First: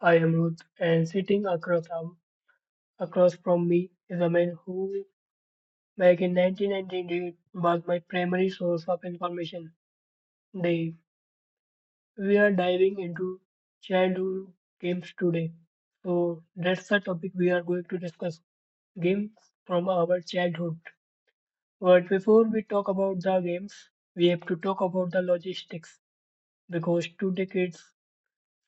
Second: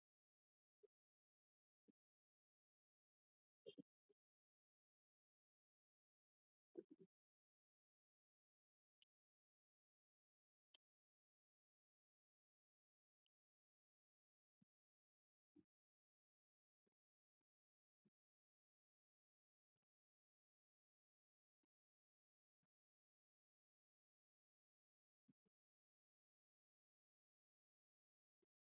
I am Ruth, and sitting across from me is a man who, back in 1998, was my primary source of information. Dave, we are diving into childhood games today. So that's the topic we are going to discuss: games from our childhood. But before we talk about the games, we have to talk about the logistics because two decades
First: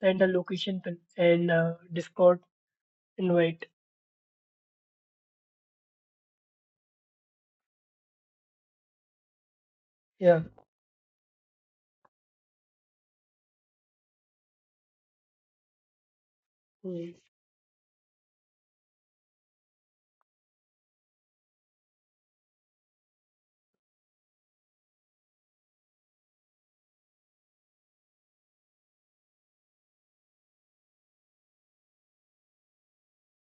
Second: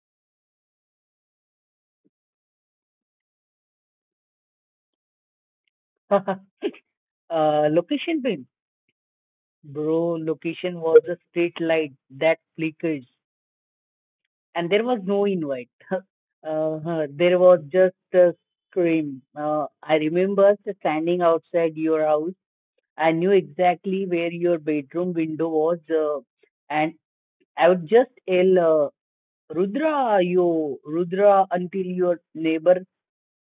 and a location pin and Discord invite. Location bin, bro. Yeah. Location was a street light that flickered, and there was no invite. Hmm. There was just a scream. I remember standing outside your house. I knew exactly where your bedroom window was, and I would just yell, uh, "Rudra, yo, Rudra!" until your neighbor,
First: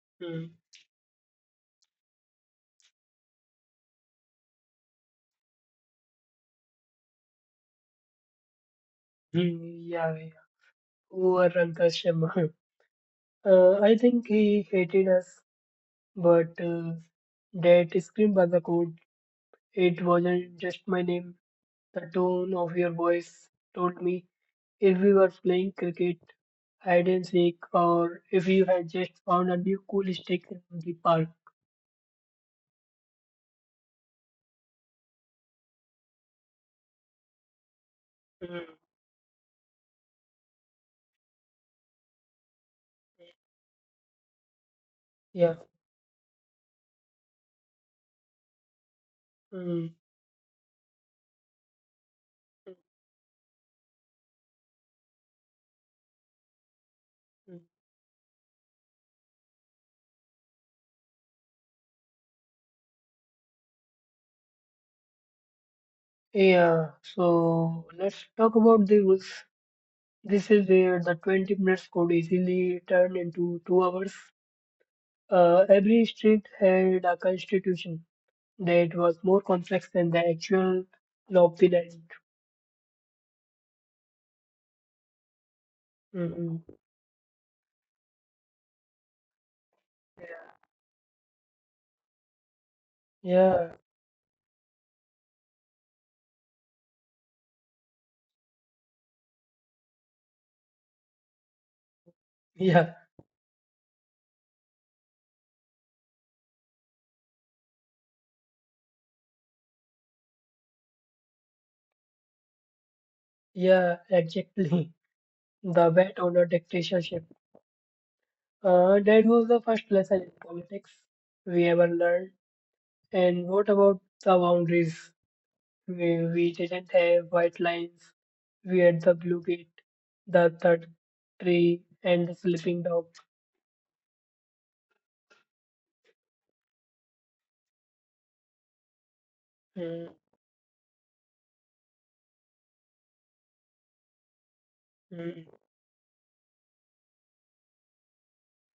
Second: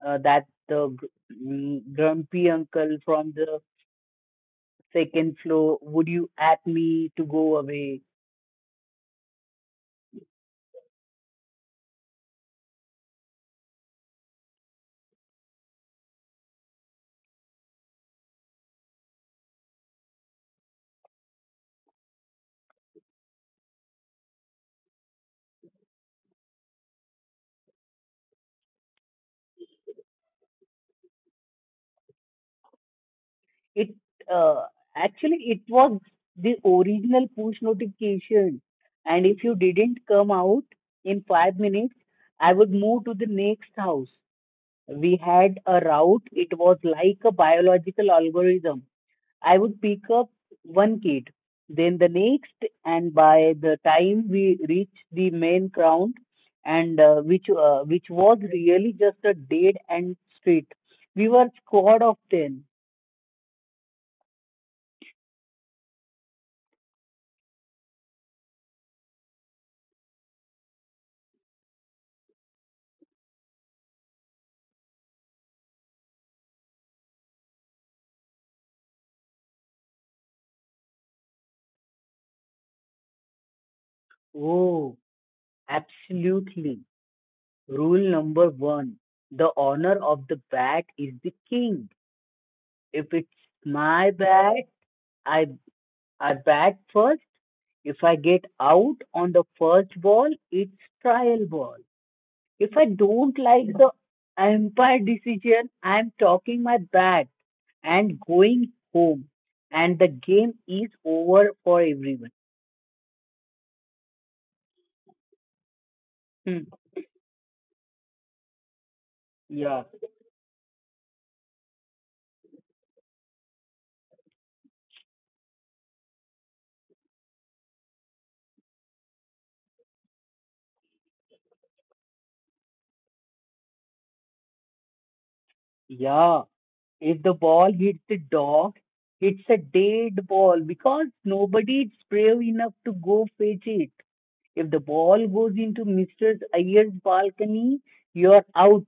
that Hmm. uh, gr- grumpy uncle from the second floor would you at me to go away. Hmm. Yeah, yeah. Poor Uncle Shyam. I think he hated us, but that scream by the code, it wasn't just my name. The tone of your voice told me if we were playing cricket, hide and seek, or if you had just found a new cool stick in the park. It uh, actually it was the original push notification, Hmm. and if you didn't come out in 5 minutes, I would move to the next house. We had Yeah. a route. It was like a biological algorithm. I would Hmm. pick up one kid, then the next, Hmm. and by the time we reached the main ground, and which was really just a dead end street, we were squad of ten. Yeah, so let's talk about the rules. This is where the 20 minutes could easily turn into 2 hours. Every street had a constitution that was more complex than the actual law of the. Oh, Mm. absolutely! Rule number one: the owner of the bat is the king. If it's Yeah, my bat, I I bat first. If I get out on the first ball, it's trial ball. If I yeah, don't like the umpire decision, I'm talking my bat and going home, and the game is over for everyone. yeah, exactly. The vet owner Hmm. dictatorship. That was the Yeah, first lesson in politics we ever learned. And what about the boundaries? We didn't have white lines. We had the blue gate, the third tree, and the sleeping dog. yeah. If the ball hits the dog, it's a Mm, dead ball because nobody is brave enough to go fetch it. If the ball mm, goes into Mr. Iyer's balcony, you're out,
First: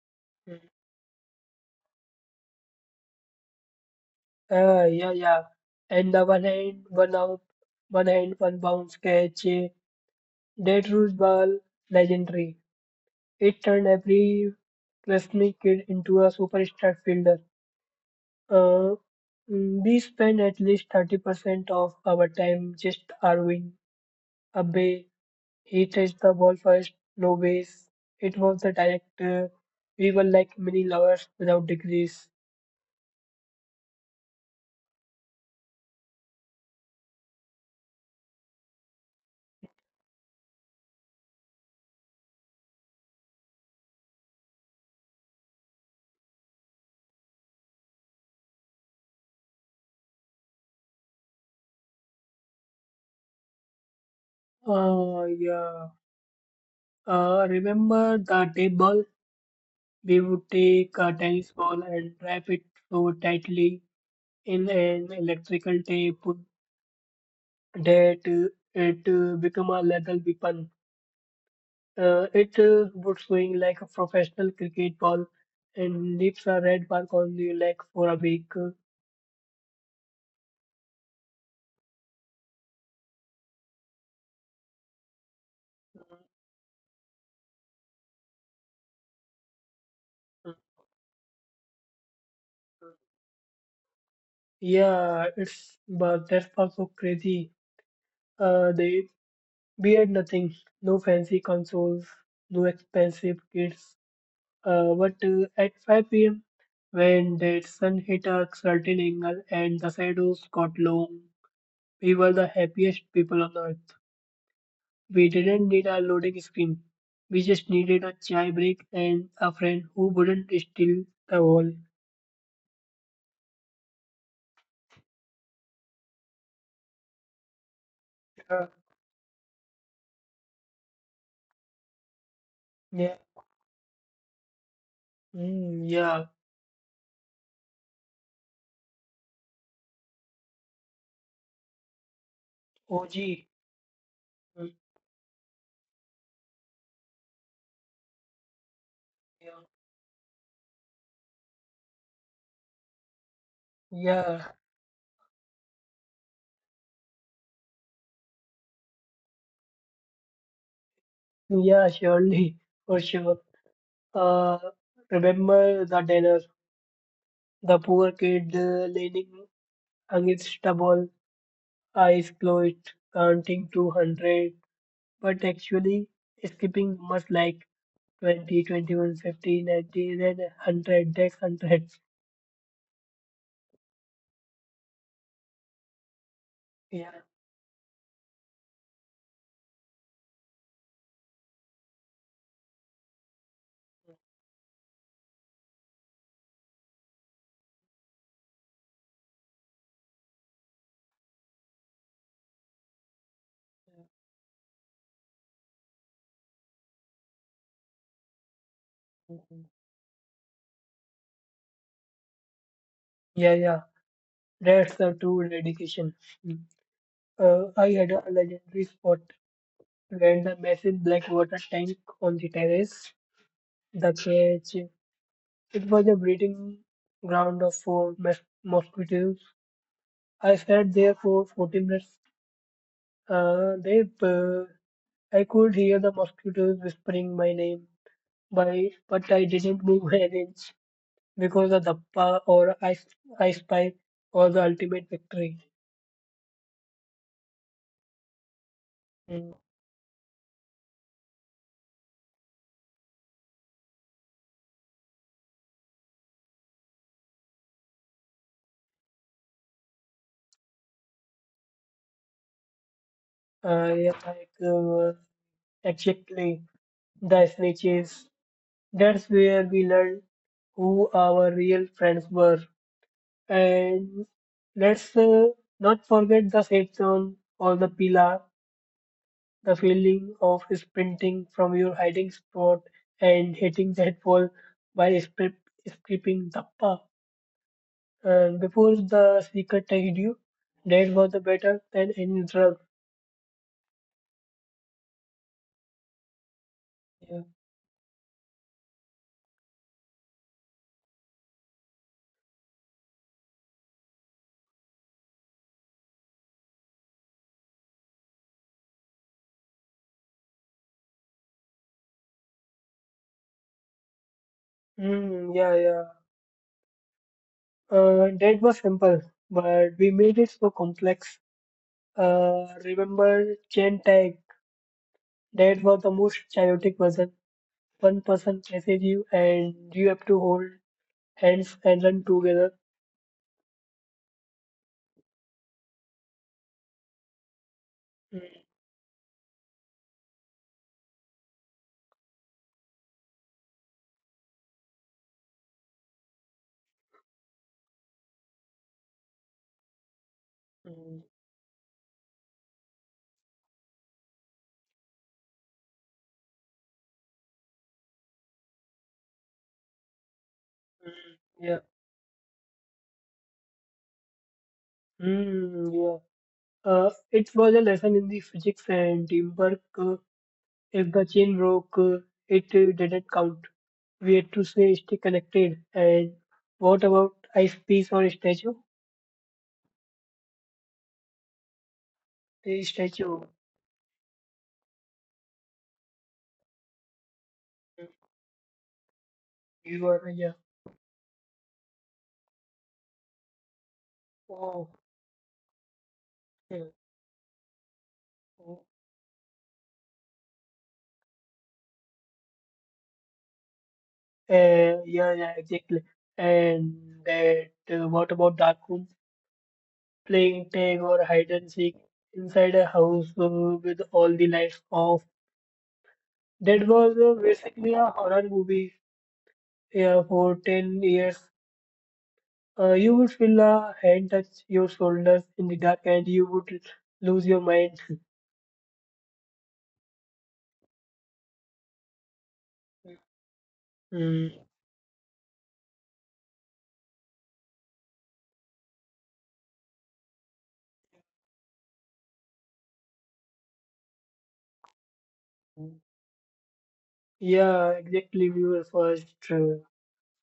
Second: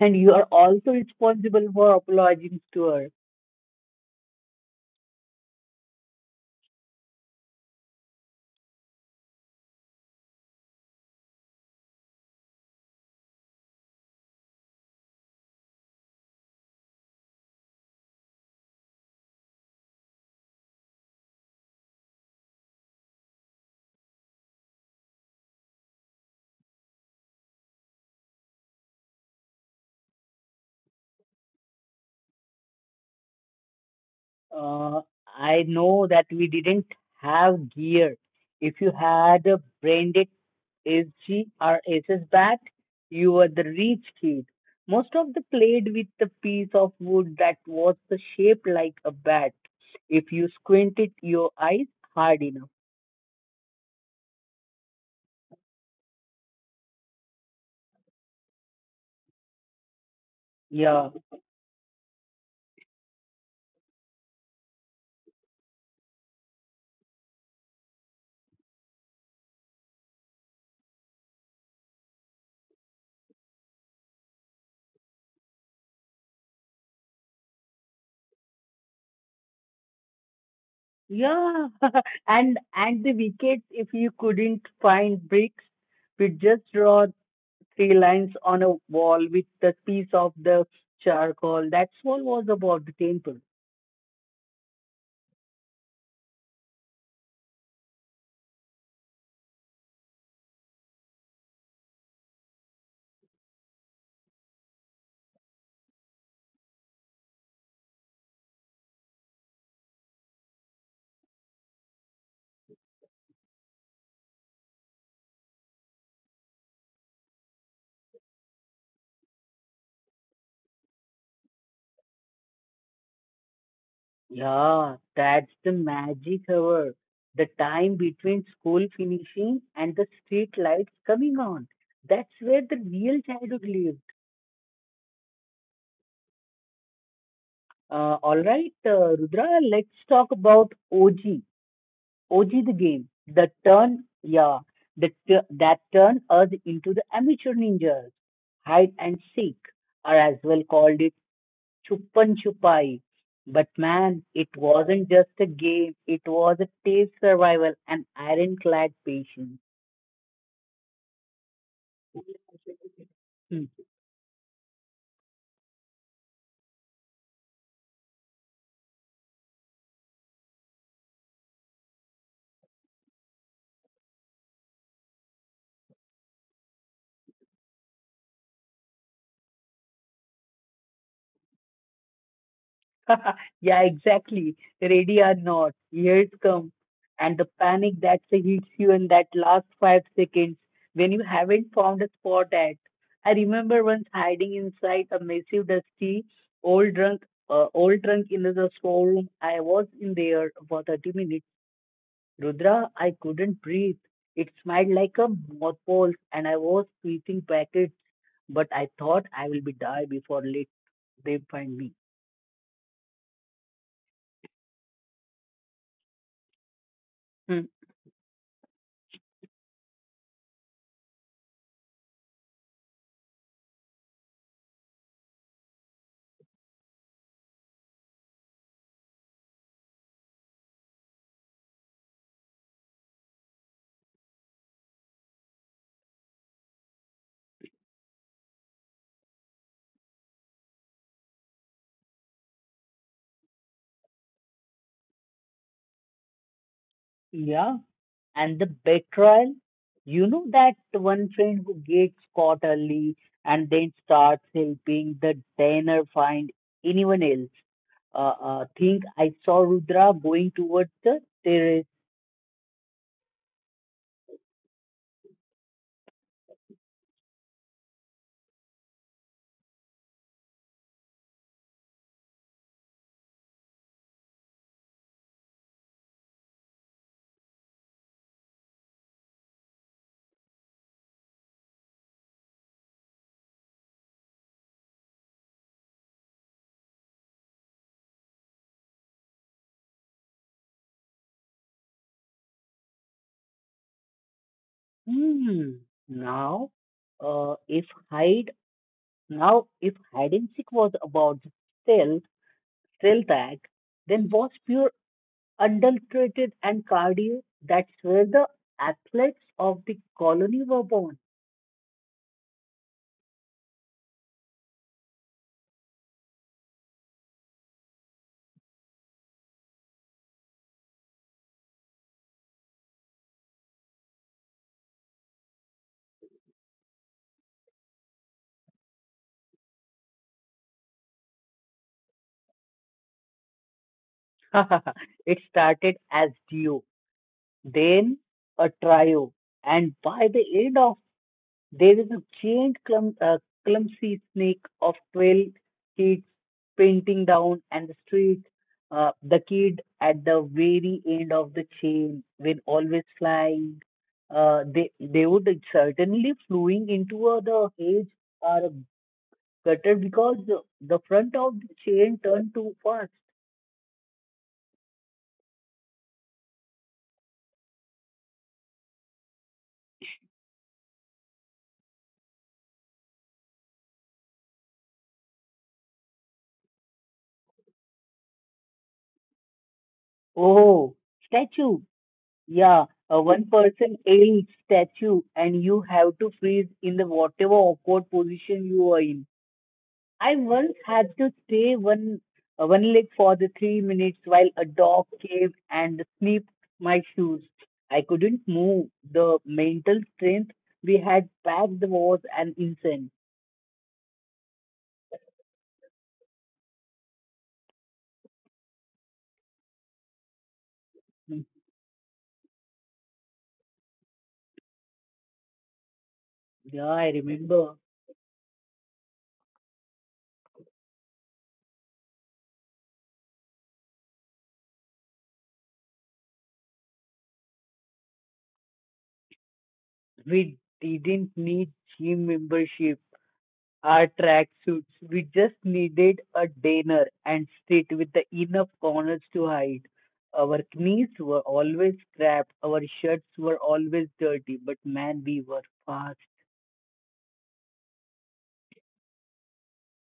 and you are mm. also responsible for apologizing to her. Ah, yeah, yeah. And the one hand, one out, one hand, one bounce catch. That rules ball, legendary. It turned every Westmead kid into a superstar fielder. Uh, we spend at least 30% of our time just arguing a bay. He touched the ball first, no ways. It was the direct. We were like mini lovers without degrees. Uh, I know that we didn't have gear. If you had a branded SG or SS bat, you were the rich kid. Most of them played with the piece of wood that was the shape like a bat. If you squinted your eyes hard enough. Oh, yeah. Remember the tape ball? We would take Yeah. a tennis ball and wrap it so tightly in an electrical tape that it become a lethal weapon. It would swing like a professional cricket ball and leaves a red mark on the leg for a week. Yeah. And the wickets, if you couldn't find bricks, we just draw three lines on a wall with the piece of the charcoal. That's all was about the temple. Yeah, it's but that's also crazy. They we had nothing, no fancy consoles, no expensive kits. But at 5 p.m. when the sun hit a certain angle and the shadows got long, we were the happiest people on earth. We didn't need a loading screen. We just needed a chai break and a friend who wouldn't steal the wall. Yeah, that's the magic hour. The time between Yeah, school finishing and the street lights coming on. That's where the yeah, real childhood lived. mm, yeah. All right, Rudra, let's talk about OG. OG the game. OG. The turn, Mm. yeah, that turned us into the amateur ninjas. Hide and Yeah. seek, or as well called it Chupan Chupai. But man, Yeah. it wasn't just a game, it was a taste survival and ironclad patience. Yeah, surely, for sure. Hmm. Uh, Remember the dinner, the poor kid leaning against the wall, eyes closed, counting 200, but actually skipping numbers like 20, 21, 50, 90, then 100, that's 100. Yeah, exactly. Ready or not, here it comes. Yeah, And the panic that hits you in that last 5 seconds when you haven't found a spot at. I remember once hiding inside a massive, dusty, old drunk, old drunk in the storeroom. I was in there for 30 minutes. Rudra, I couldn't breathe. It smelled like a moth pole, and I was breathing packets, but I thought I will be die before late they find me. yeah, yeah. That's the true dedication. Mm. Hmm. I had a legendary spot, and the massive black water tank on the terrace, the cage. It was a breeding ground of for mosquitoes. I sat there for 40 minutes. Uh, they, uh, I could hear the mosquitoes whispering my name, by, but I didn't move an inch because the Dappa or ice Pipe was the ultimate victory. Yeah, and the Mm. betrayal. You know that one friend who gets caught early and then starts helping the diner find anyone else. Think I saw Rudra going towards the terrace. Uh, yeah, like, uh, exactly, the snitches. That's where we learned who our real friends were. And let's not forget the safe zone or the pillar, the feeling of sprinting from your hiding spot and hitting that ball by escaping the path. And before the secret hit you, that was the better than any drug. Hmm. Now, Yeah. uh, if hide Now, if hide and seek was about stealth, stealth act, then was pure adulterated and cardio. That's where the athletes of the colony were born. Hmm, yeah, yeah. That was simple, but we made it so complex. Remember chain tag? That was the most chaotic version one person chases you and you have to hold hands and run together. It started as duo, then Mm, a trio, and by the end of there is a giant clumsy snake of 12 kids painting down and the street. The kid at the mm, very end of the chain will always fly. They would certainly flying into the hedge or a gutter because the mm, front of yeah. the chain turned too fast. Mm, yeah. It was a lesson in the physics and teamwork. If the chain broke, it didn't count. We had to stay connected. And what about ice piece or statue? Oh, statue. A Yeah, statue. a one person ale statue, and you have to freeze in the whatever Mm. awkward position you are in. You are, yeah. I once had to stay one leg for the 3 minutes while a Oh, dog came and snipped yeah. my shoes. I couldn't Oh. move. The mental strength we had back then was an insane. Yeah, yeah, exactly. And that, what about dark room? Playing tag or hide Hmm. and seek inside a house with all the lights off. That Yeah, was I basically remember. a horror movie, yeah, for 10 years. You would feel a hand touch your shoulders in the dark and you would lose your mind. We didn't need gym membership. Our Hmm. tracksuits. We just needed a dinner and street with the enough corners to hide. Our knees were always scrapped. Our shirts were always dirty. But man, we were fast. Yeah, exactly. We were first.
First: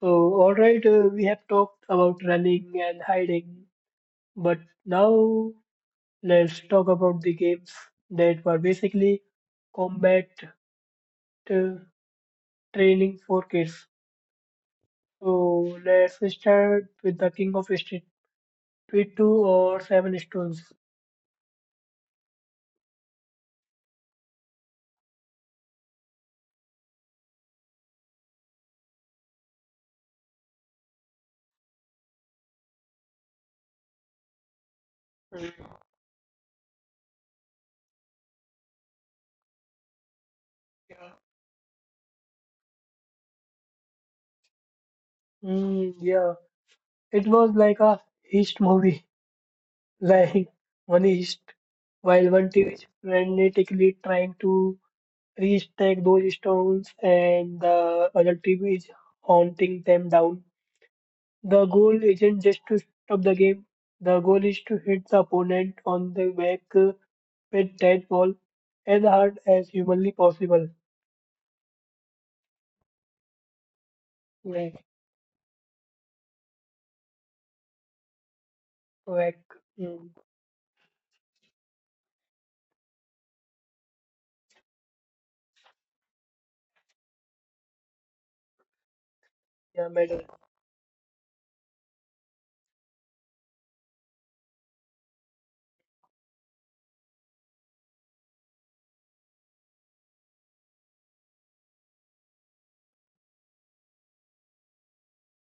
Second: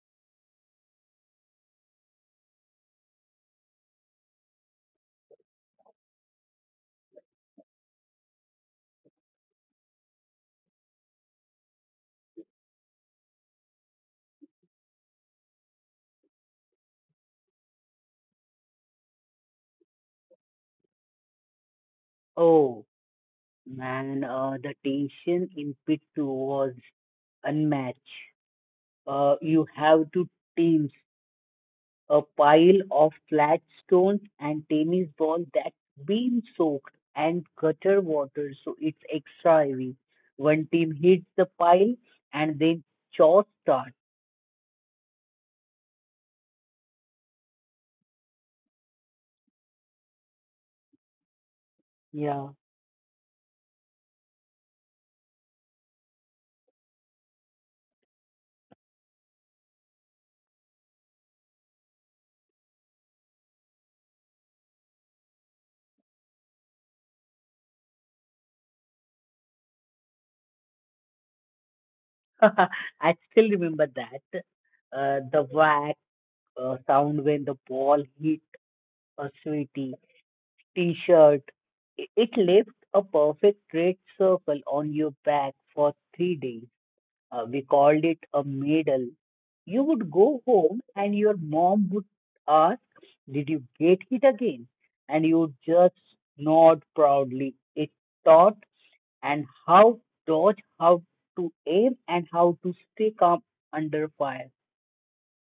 So, all right, we have talked about running and hiding, but now let's talk about the games that were basically combat uh, trailing for kids. So let's start with the King of Street Street 2 or Seven Stones. Oh man, the tension in pit two was unmatched. You have two teams, a pile of flat stones and tennis ball that's been soaked and gutter water, so it's extra heavy. One team hits the pile and then chores start. Mm, yeah, it was like a heist movie, like one heist, while one Yeah. team is frantically trying to restack those stones and the other team is hunting them down. The goal isn't just to stop the game, the goal is to hit the opponent on the back with that ball as hard as humanly possible. I still remember that. Like, The whack sound when the ball hit a like, sweaty mm, t-shirt. It left a perfect red circle on your back for 3 days. We called it a medal. You yeah, would medal. go home and your mom would ask, "Did you get hit again?" And you would just nod proudly. It taught and how dodge, how to aim, and how to stay calm under fire.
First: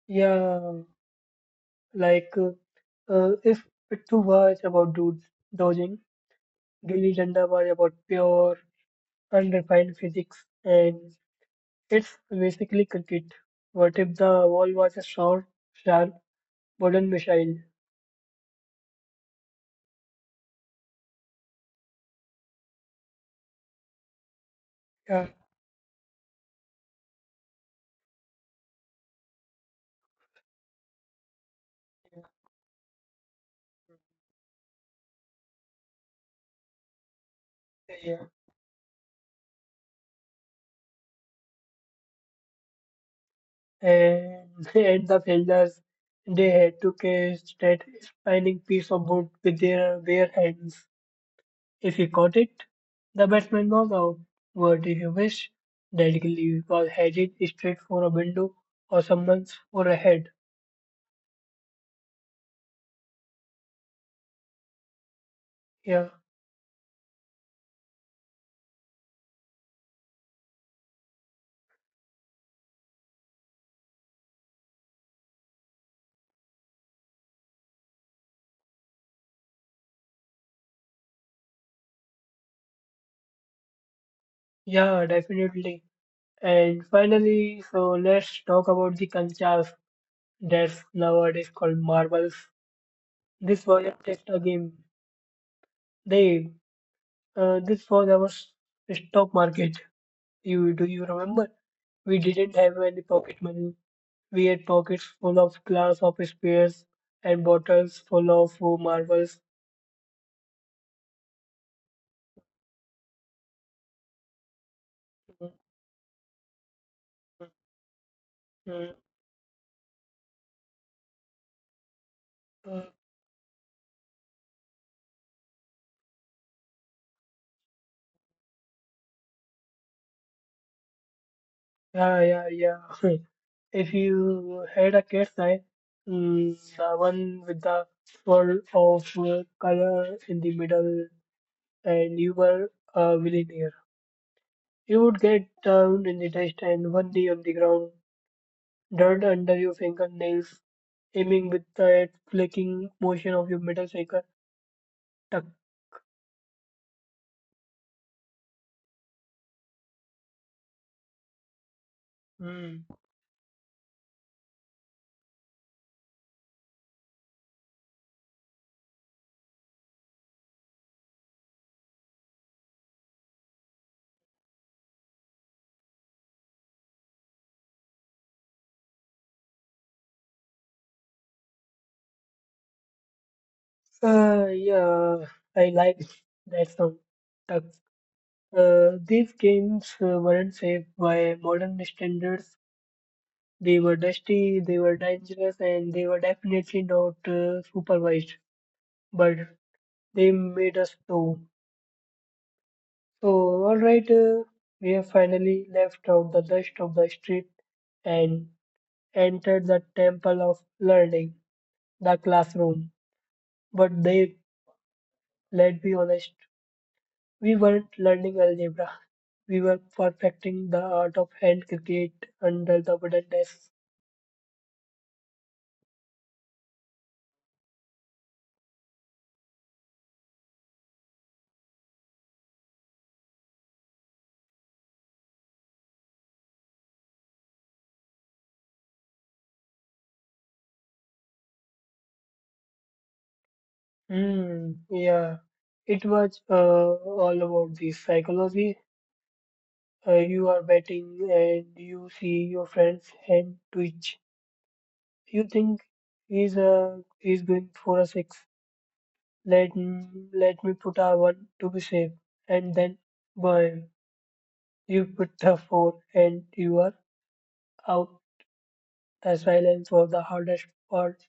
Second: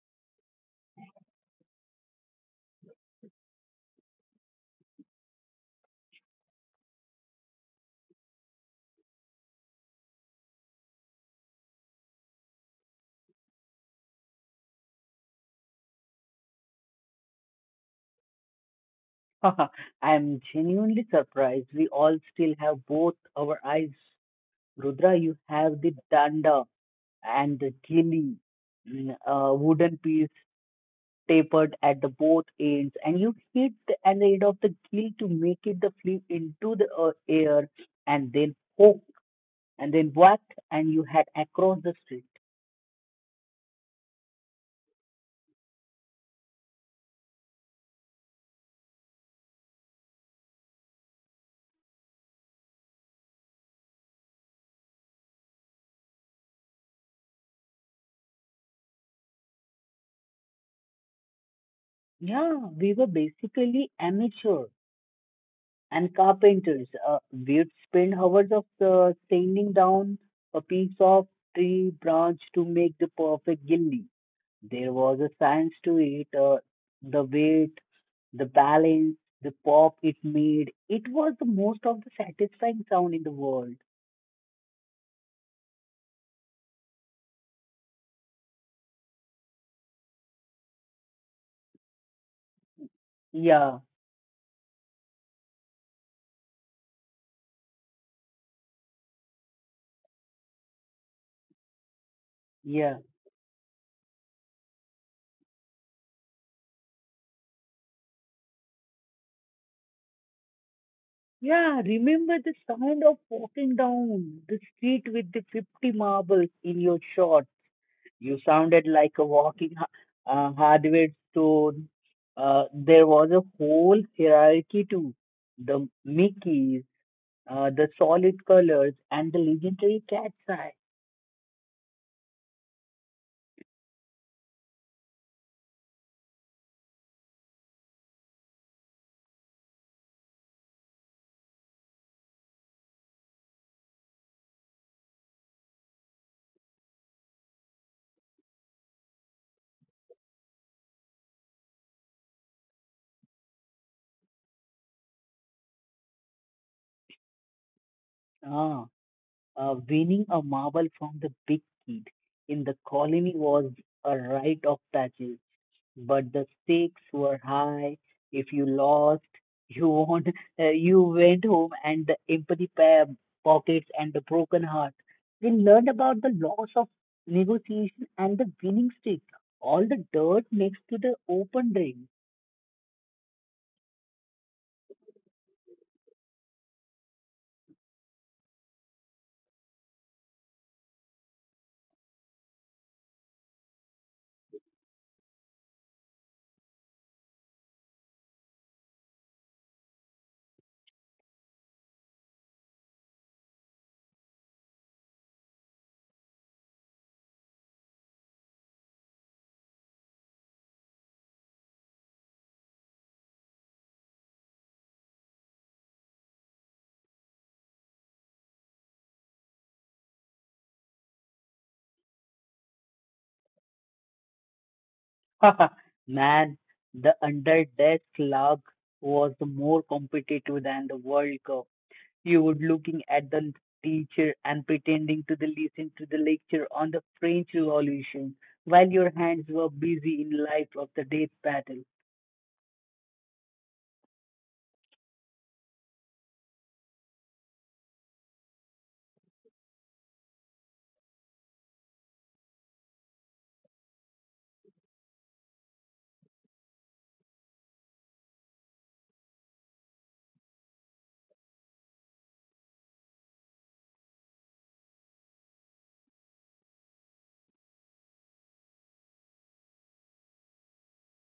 Yeah, like, if Pittu was about dudes dodging, Gilli Danda was about pure, unrefined physics, and it's basically cricket. What if the wall was a short, sharp, modern missile? I am genuinely surprised. We all still have both our eyes. Rudra, Yeah, you have the danda and the gilli, wooden piece tapered at the both ends, and you hit the an end of the gill to make it the flip into the air, yeah, yeah. and then hook, and then whack, and you had across the street. And, and the fielders, they had to catch that spinning piece of wood with their bare hands. If he caught it, the batsman knocked out. But if you wish, that gully was headed straight for a window or someone's for a head. Yeah, we were basically amateur Yeah, and carpenters. We'd spend hours of sanding down a piece of tree branch to make the perfect gilli. There was a science to it. The weight, the balance, the pop it made, it was the most of the satisfying sound in the world. yeah, definitely. And finally, so let's talk about the kanchas that's nowadays called marbles. This Yeah, wasn't just a game. They, this was our stock market. You do you remember? We didn't have yeah, any pocket money. We had pockets full of glass of spears and bottles full of marbles. yeah. Remember the sound of walking down the street with the Mm, 50 marbles in your shot. You sounded mm, like a walking hardware store. Mm. There was a whole hierarchy to the Mickeys, the solid colors, and the legendary cat's eye. Yeah, yeah, yeah. If you had a cat's eye, mm, the one with the swirl of color in the middle, and you were a millionaire, you would get down in the dust and one knee on the ground, dirt under your fingernails, aiming with that flicking motion of your middle finger. Tuck. Ah. Winning a marble from the big kid in the Mm. colony was a rite of passage, but the stakes were high. If you lost, you won, you went home, and the empty pockets and the broken heart. We learned about the loss of negotiation and the winning streak, all the dirt next to the open drain. Yeah, I like that song. Tuck. These games weren't safe by modern standards. They were dusty, they were dangerous, and they were definitely not supervised. But they made us know. So, alright, we have finally left out the dust of the street and entered the temple of learning, the classroom. But let's be honest, we weren't learning algebra. We were perfecting the art of hand cricket under the wooden desk. Man, the under desk lug was more competitive than the World Cup. You would looking at the teacher and pretending to the listen to the lecture on the French Revolution while your hands were busy in life of the death battle. Hmm, yeah. It was all about the psychology. You are betting and you see your friend's hand twitch. You think he's going for a six. Let me put a one to be safe, and then boy, you put the four and you are out. The silence was the hardest part.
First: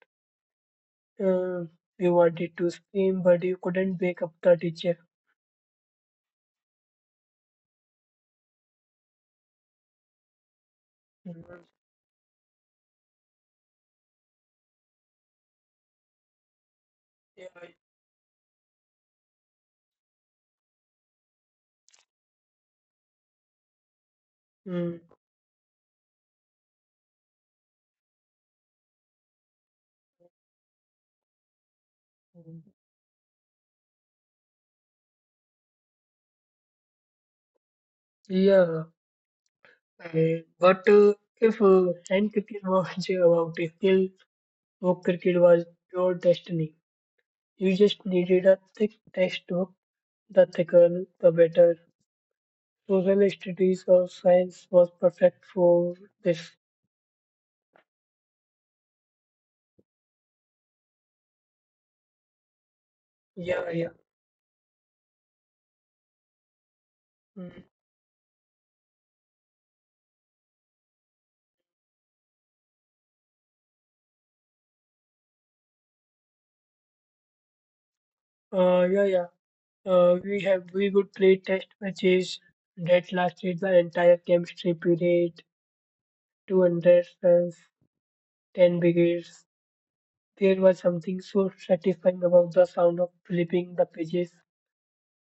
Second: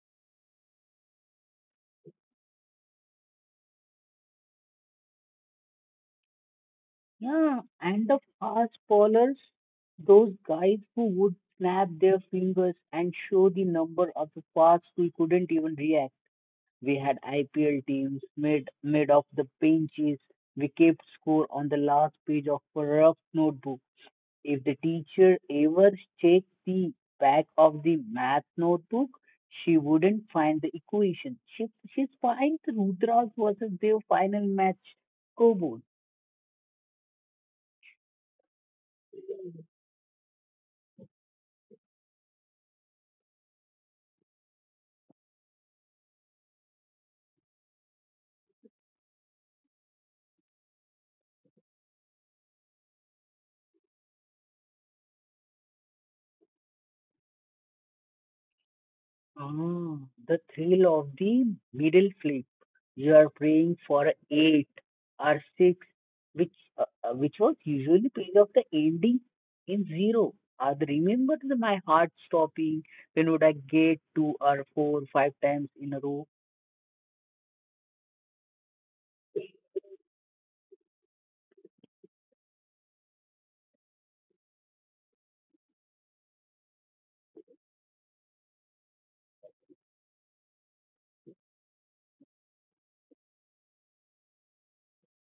Uh, you wanted to scream, but you couldn't wake up the teacher. Yeah, and the fast bowlers, those guys who would Mm, snap their fingers and show the number of the fast we couldn't even react. We had yeah, IPL teams made of the benches. We kept score on the last page of a rough notebook. If the mm, teacher ever checked the back of the math notebook, she wouldn't find the equation. She'd find mm, Rudra's versus their final match scoreboard. yeah. But if hand cricket was about a skill, book cricket was your destiny. You just needed a thick textbook. The thicker, the better. Social studies or science was perfect for this. Ah, the thrill of the middle flip. You are Yeah, praying yeah. for a eight or six, which Mm. was usually paid off the ending in zero. I remember my heart stopping when would I get two or four, five times in a row. Yeah, yeah. We have we would play test matches that lasted the entire chemistry period, 200 runs, 10 wickets. There was something so satisfying about the sound of flipping the pages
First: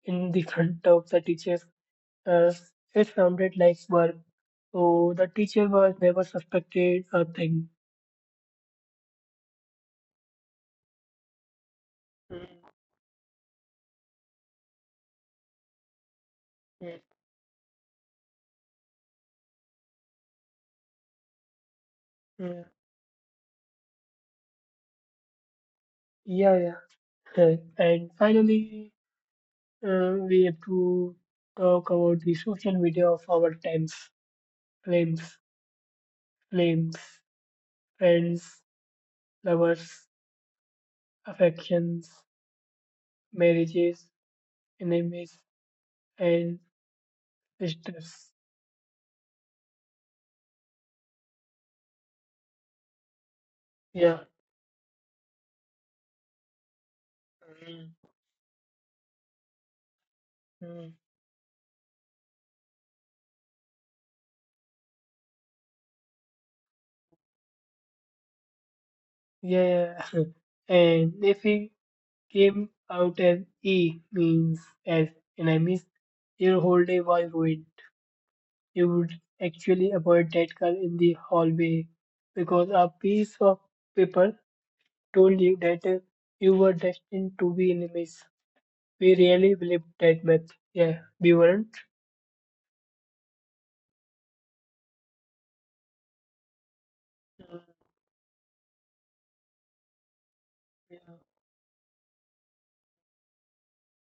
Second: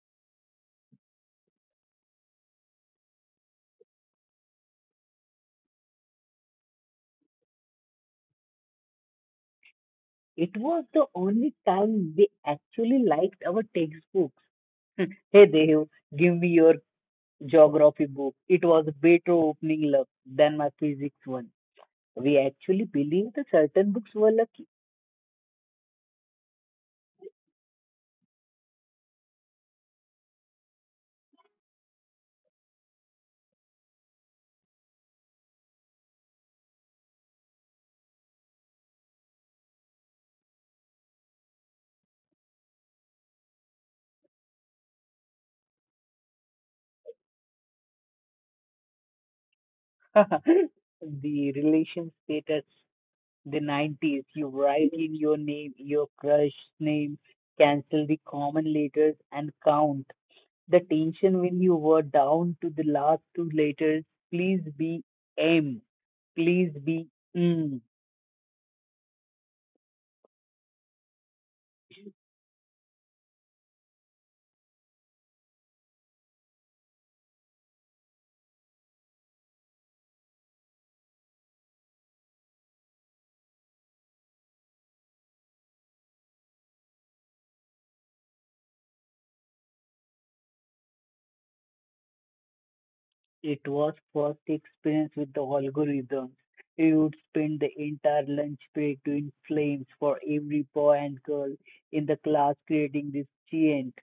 in the front of the teacher's. Uh, it sounded like work, so the teacher was never suspected a thing. It was the only time they Mm, actually liked our textbooks. Hey Dev, give me your mm, geography book. It was better opening luck than my physics one. We mm. actually believed that certain books were lucky. Yeah, yeah. Right. And finally, we have to talk about the social media of our times, claims. Names, friends, lovers, affections, marriages, enemies, and sisters. The relation status, the Yeah. 90s, you write in your name, your crush name, Mm, cancel the common letters and count. The mm. tension when you were down to the last two letters, please be M. Please be mm, Yeah, yeah. And if it came out as E means as enemies, your whole day was ruined. You would actually avoid that car in the hallway because a piece of paper told you that you were destined to be enemies. We really believed that much. Yeah, we weren't. it was first experience with the algorithms. We would spend the entire lunch break doing flames for every boy and girl in the class, creating this giant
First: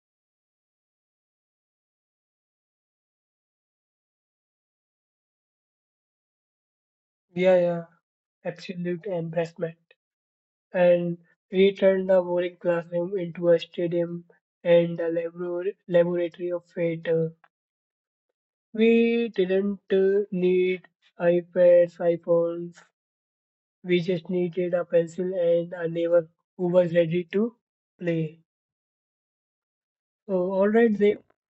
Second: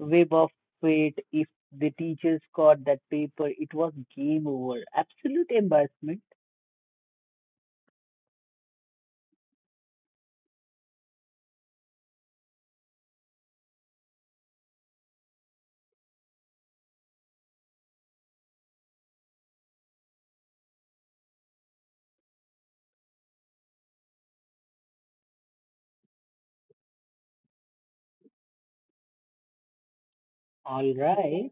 web of fate. If the teachers caught that paper, it was game over, absolute embarrassment. Yeah, yeah, absolute embarrassment. And we turned a boring classroom into a stadium and a laboratory of fate. We didn't need iPads, iPhones. We just needed a pencil and a neighbor who was ready to play. So, all All right, they right.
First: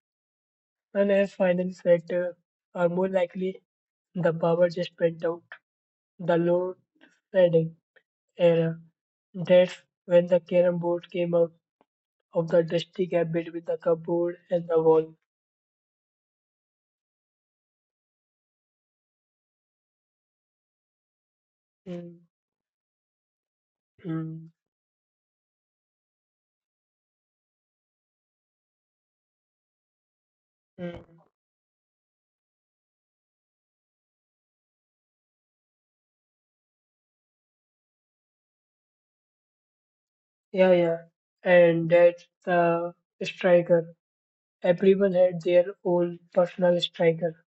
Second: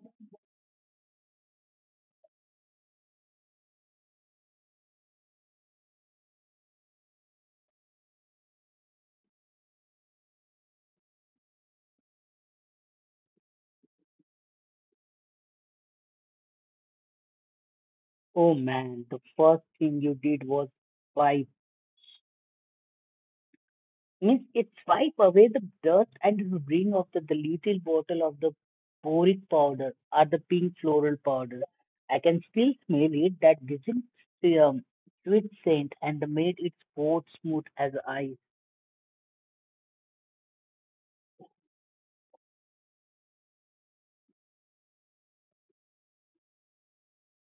and as finally said, are more likely the power just went out. The load shedding era. That's when the carom board came out of the dusty gap between the cupboard and the wall. Oh man, the first thing you did was wipe Mm, means mm, it swipe away the dust and bring off the little bottle of the boric powder or the pink floral mm. powder. I can still smell it, that distinct um, sweet scent, and made its coat smooth as ice. Yeah, yeah. And that's the striker. Everyone had their own personal striker.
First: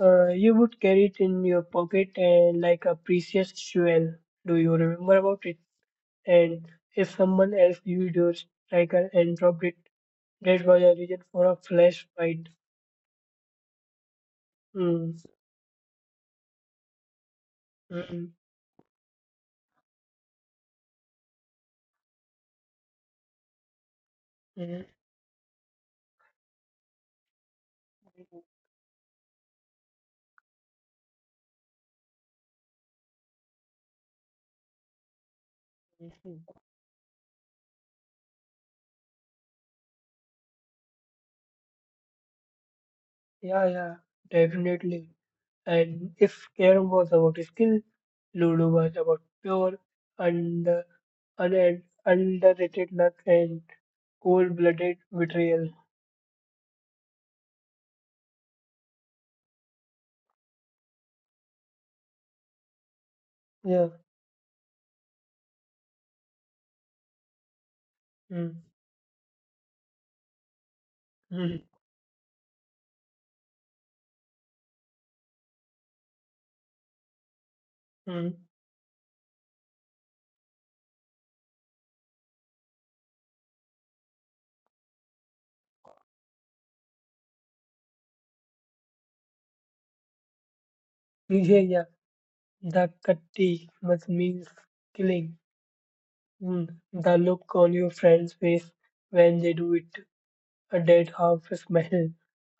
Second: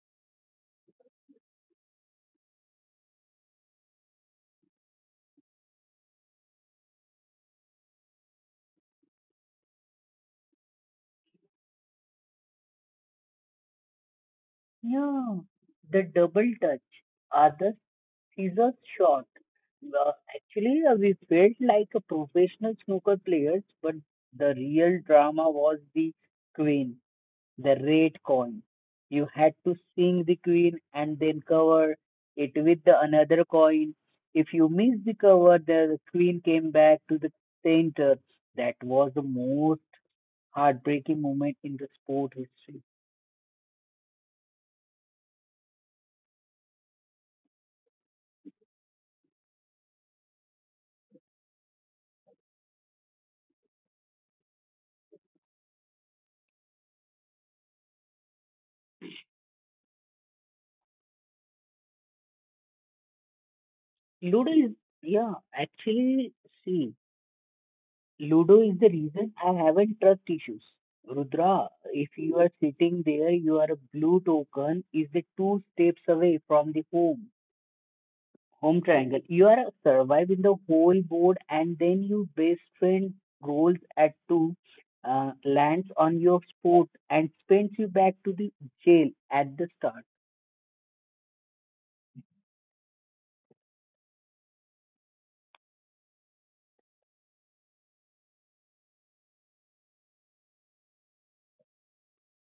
You would carry it in your pocket and like a precious jewel. Do you remember about it? And if someone else used your striker and dropped it, that was a reason for a flash fight. Mm, Yeah, the double touch or the mm, scissors shot. We felt like a professional snooker players, but the mm. real drama was the queen, the red Mm. coin. You had to sing the queen and then cover it with the another coin. If you missed the cover, the Mhm. queen came back to the center. That was the most heartbreaking moment in the sport history. Yeah, yeah, definitely. And if Carrom was about skill, Ludo was about pure and un underrated luck and cold-blooded betrayal. Yeah. Ludo is, yeah, actually, see, Ludo Mm. is the reason I haven't trust issues. Mm. Rudra, if you are sitting there, you are a blue token is the two steps away from the home. Mm. Home triangle. You are surviving the whole board, and then your best friend rolls at two, lands on your spot, and sends you back to the jail at the start. Yeah, yeah. The katti must means killing. Mm. The look on your friend's face when they do it, a dead half smile,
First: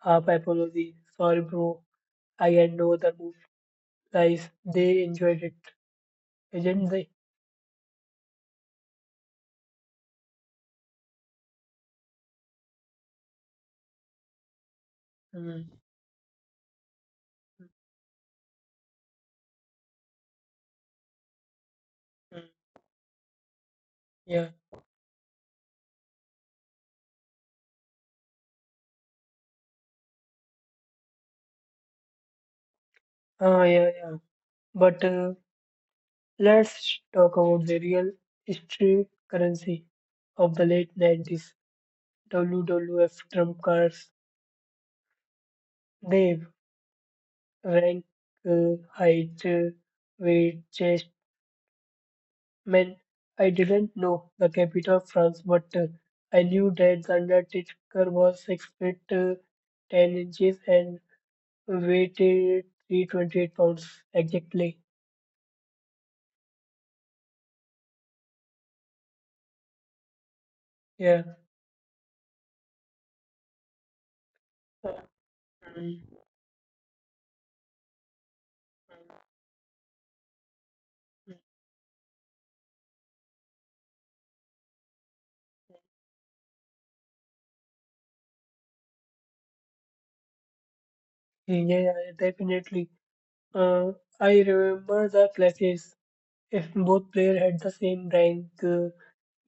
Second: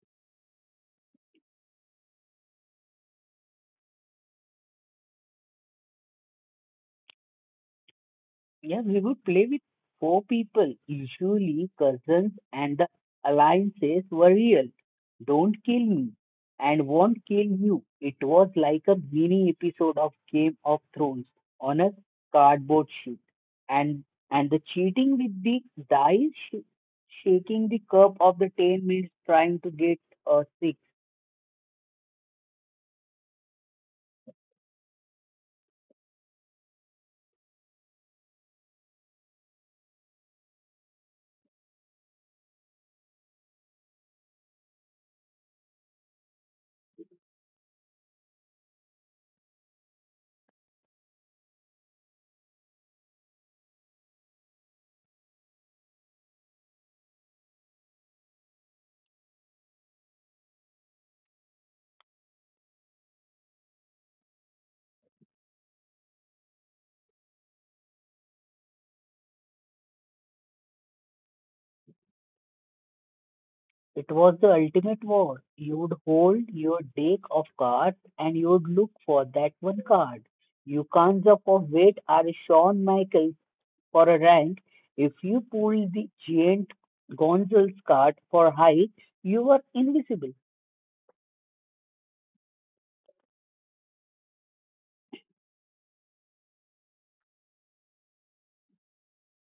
half apology. Sorry, bro. I had no other move. Guys, they enjoyed it. Gen Z. Yeah, we would play with four people. Usually, cousins and the alliances were real. Don't Mm, kill me and won't kill mm, you. It was like a mini episode of Game of Thrones on a mm, cardboard sheet. And and yeah. the cheating with the dice, sh- shaking the cup of the 10 minutes trying to get a six. Ah, yeah, yeah. But let's talk about the real history currency of the late 90s. WWF trump cards. They Rank, height, weight, chest. Man, I didn't know the capital of France, but I knew that the Undertaker was 6 feet 10 inches and weighted 328 pounds exactly. Yeah. It was the ultimate war. You would Mm. hold your deck of cards and you would look for that one card. You can't Mm. jump off weight or a Shawn Michaels for a rank. If you pull the giant Gonzalez card for height, you are invisible. Yeah, yeah, yeah, definitely. Uh, I remember the clashes. If both player had the same rank,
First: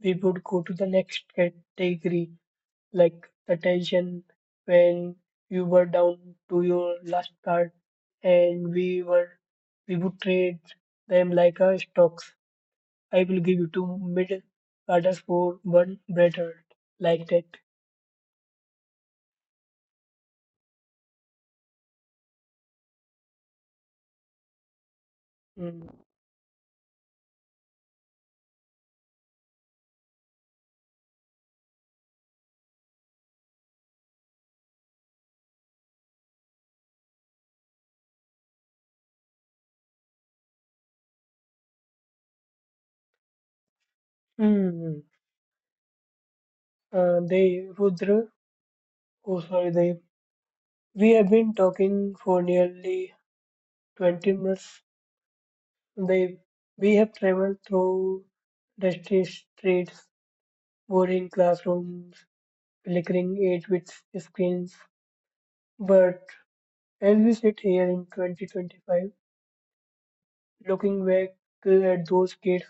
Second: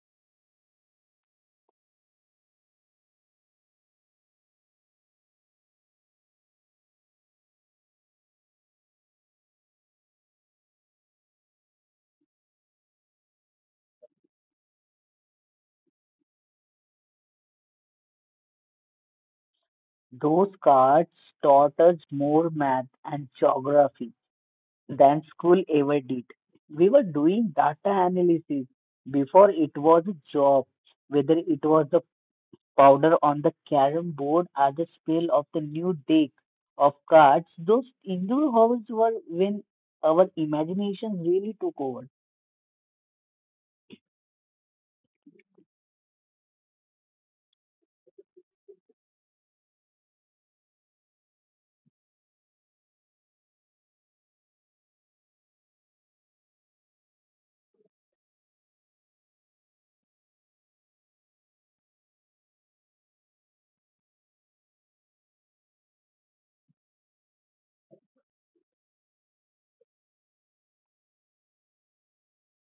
we would go to the next category, like the tension when you were down to your last card, and we would trade them like our stocks. I will give you two mid carders for one better, like that. Those cards taught us more math and geography than school ever Mm. did. We were doing data analysis before it was a job, whether it was a powder on the carom board are the spell of the new deck of cards. Those indoor halls were when our imagination really took over. Hmm. They Rudra, oh sorry, they. We have been talking for nearly 20 minutes. They, we have traveled through dusty streets, boring classrooms, flickering eight with screens. But as we sit here in 2025, looking back at those kids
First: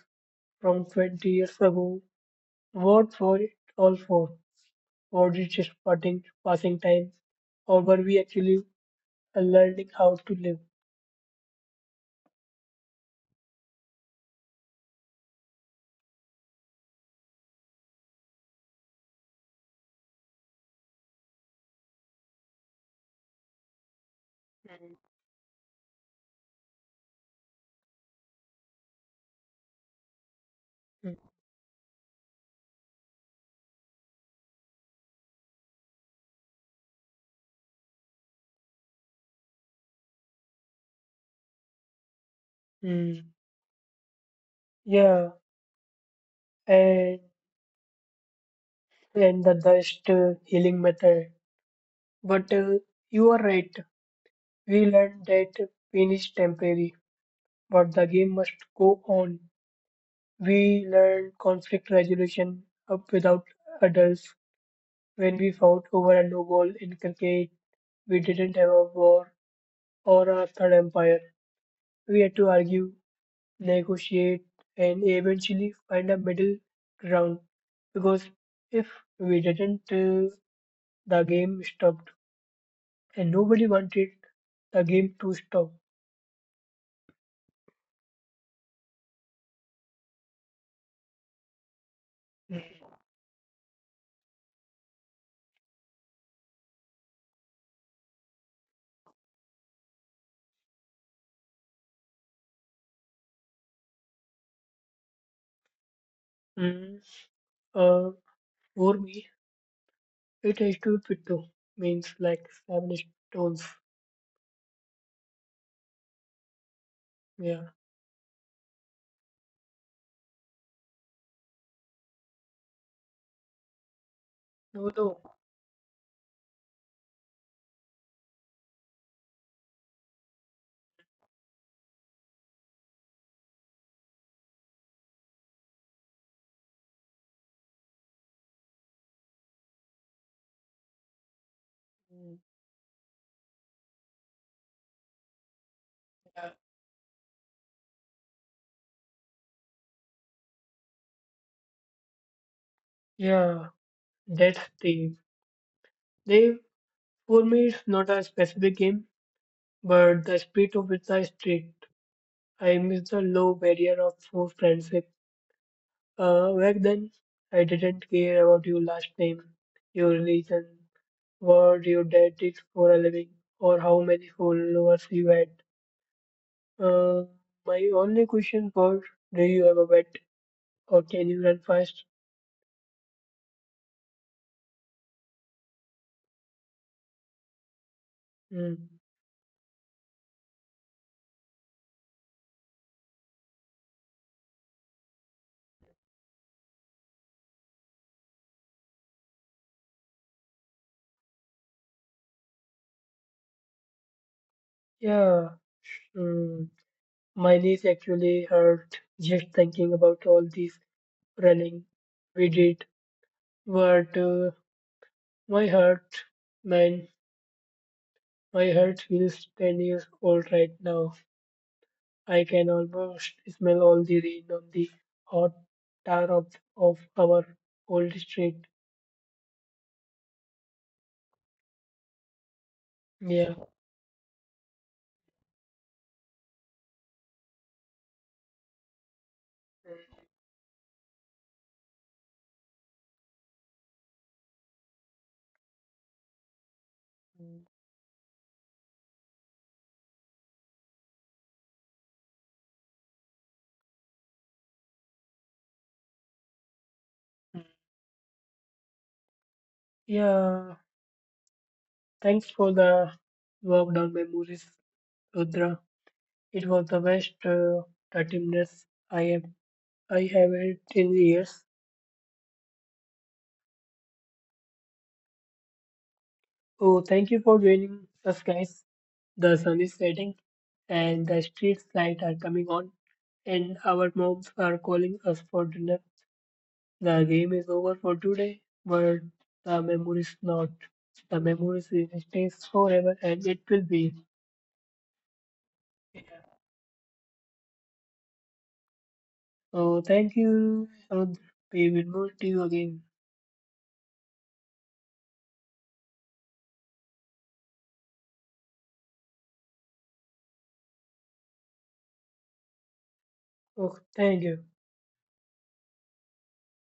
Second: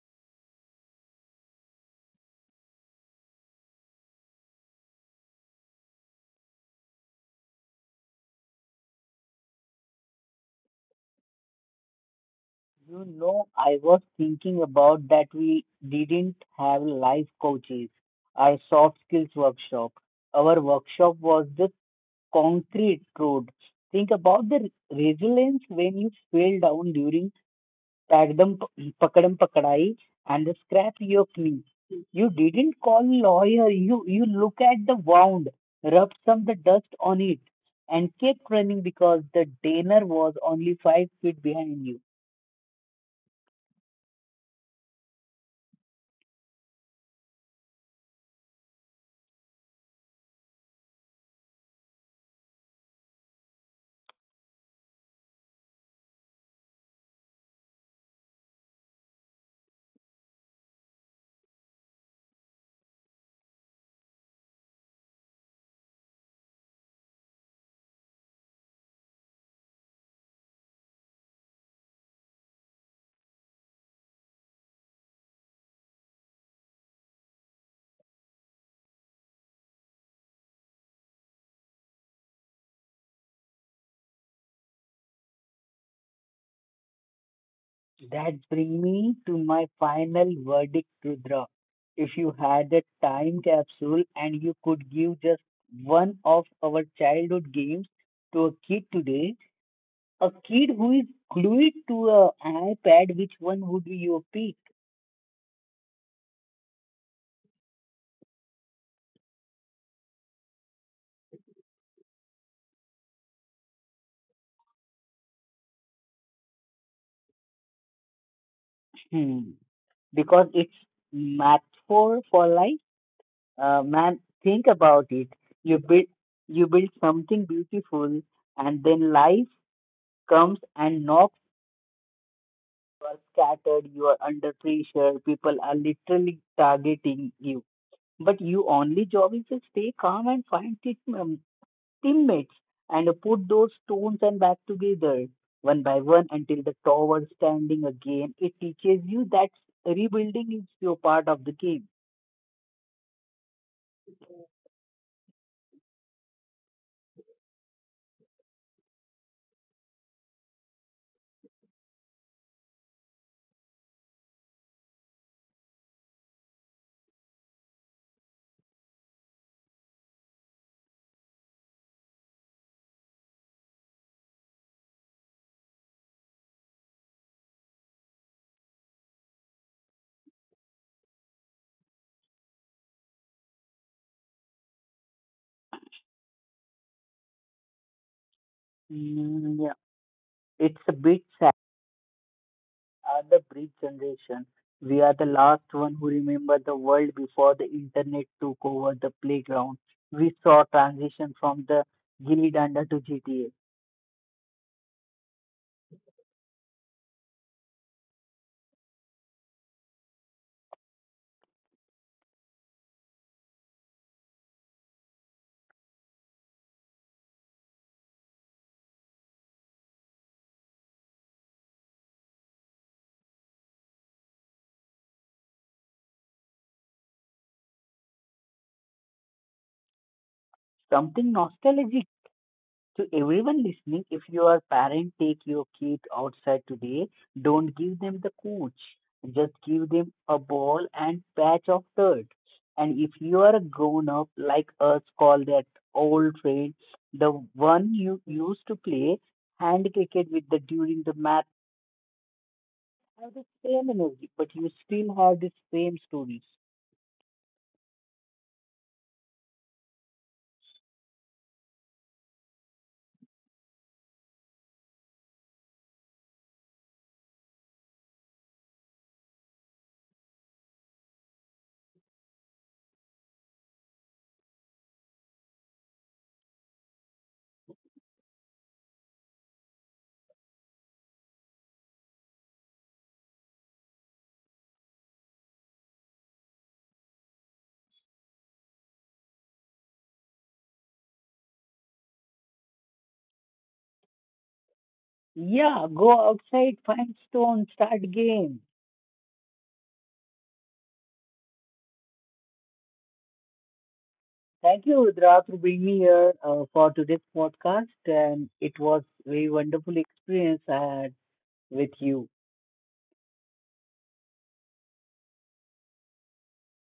from 20 years ago, what for it all for? Or did just parting, passing time? Or were we actually learning how to live? You know, I was thinking about that we didn't have life coaches, our soft skills workshop. Our workshop was the concrete road. Think about the Mm. resilience when you fell down during Tag them, Takdam Pakadam Pakadai and scrap Mm, your knee. You didn't call lawyer. You look at the wound, rub some the dust on it, and kept running because the dinner was only 5 feet behind you. mm. Yeah, and the best healing method. But you are right. We learned that pain is temporary, but the game must go on. We learned conflict resolution up without adults. When we fought over a no ball in cricket, we didn't have a war or a third empire. We had to argue, negotiate, and eventually find a middle ground. Because if we didn't, the game stopped, and nobody wanted the game to stop. That brings me to my final verdict, Rudra. If you had a time capsule and you could give just one of our childhood games to a kid today, a kid who is glued to a iPad, which one would be your pick? Mm, uh, for me, it has to be two means like seven stones. Yeah, Hmm. Because it's metaphor for life. Man, think no, about no. it. You build, you build something beautiful, and then life comes and knocks. You are scattered. You are under pressure. People are literally targeting you. But your only job is to stay calm and find it, Mm. teammates, and put those stones and back together one by one Yeah. until the tower standing again. It teaches you that rebuilding is your part of the game. Yeah, that's the they for me. It's not a specific game, but the spirit of it is strict. I miss the low barrier of for friendship. Back then, I didn't care about your last name, your religion, what your dad did for a living or how many followers you had. Uh, my only question was, do you have a pet or can you run fast? Hmm. Mm, yeah. It's a bit sad. Are the bridge generation? We are the last one who remember the world before the internet took over the playground. We saw transition from the Gilly Danda to GTA. Yeah, hmm. My knees actually hurt just thinking about all this running we did. But my heart, man, my heart feels 10 years old right now. I can almost smell all the rain on the hot tar of our old street. Something nostalgic. To Yeah. everyone listening, if you are parent, take your kid outside today. Don't give them the coach. Just give them a ball and patch of dirt. And if you are a grown up like us, call that old friend, the Mm. one you used to play hand cricket with the during the match, have the same energy, but you still have the same stories. Yeah. Thanks for the walk down memories, Rudra. It was the best 30 minutes I have had in years. Oh, thank you for joining us, guys. The sun is setting, and the street lights are coming on, and our moms are calling us for dinner. The game is over for today, but the memories not. The memories will stay forever, and it will be. Yeah, go outside, find stone, start game. Oh, thank you, and we will move you again. Thank you, Rudra, for bringing me here for today's podcast. And it was very wonderful experience I had with you. Oh, thank you.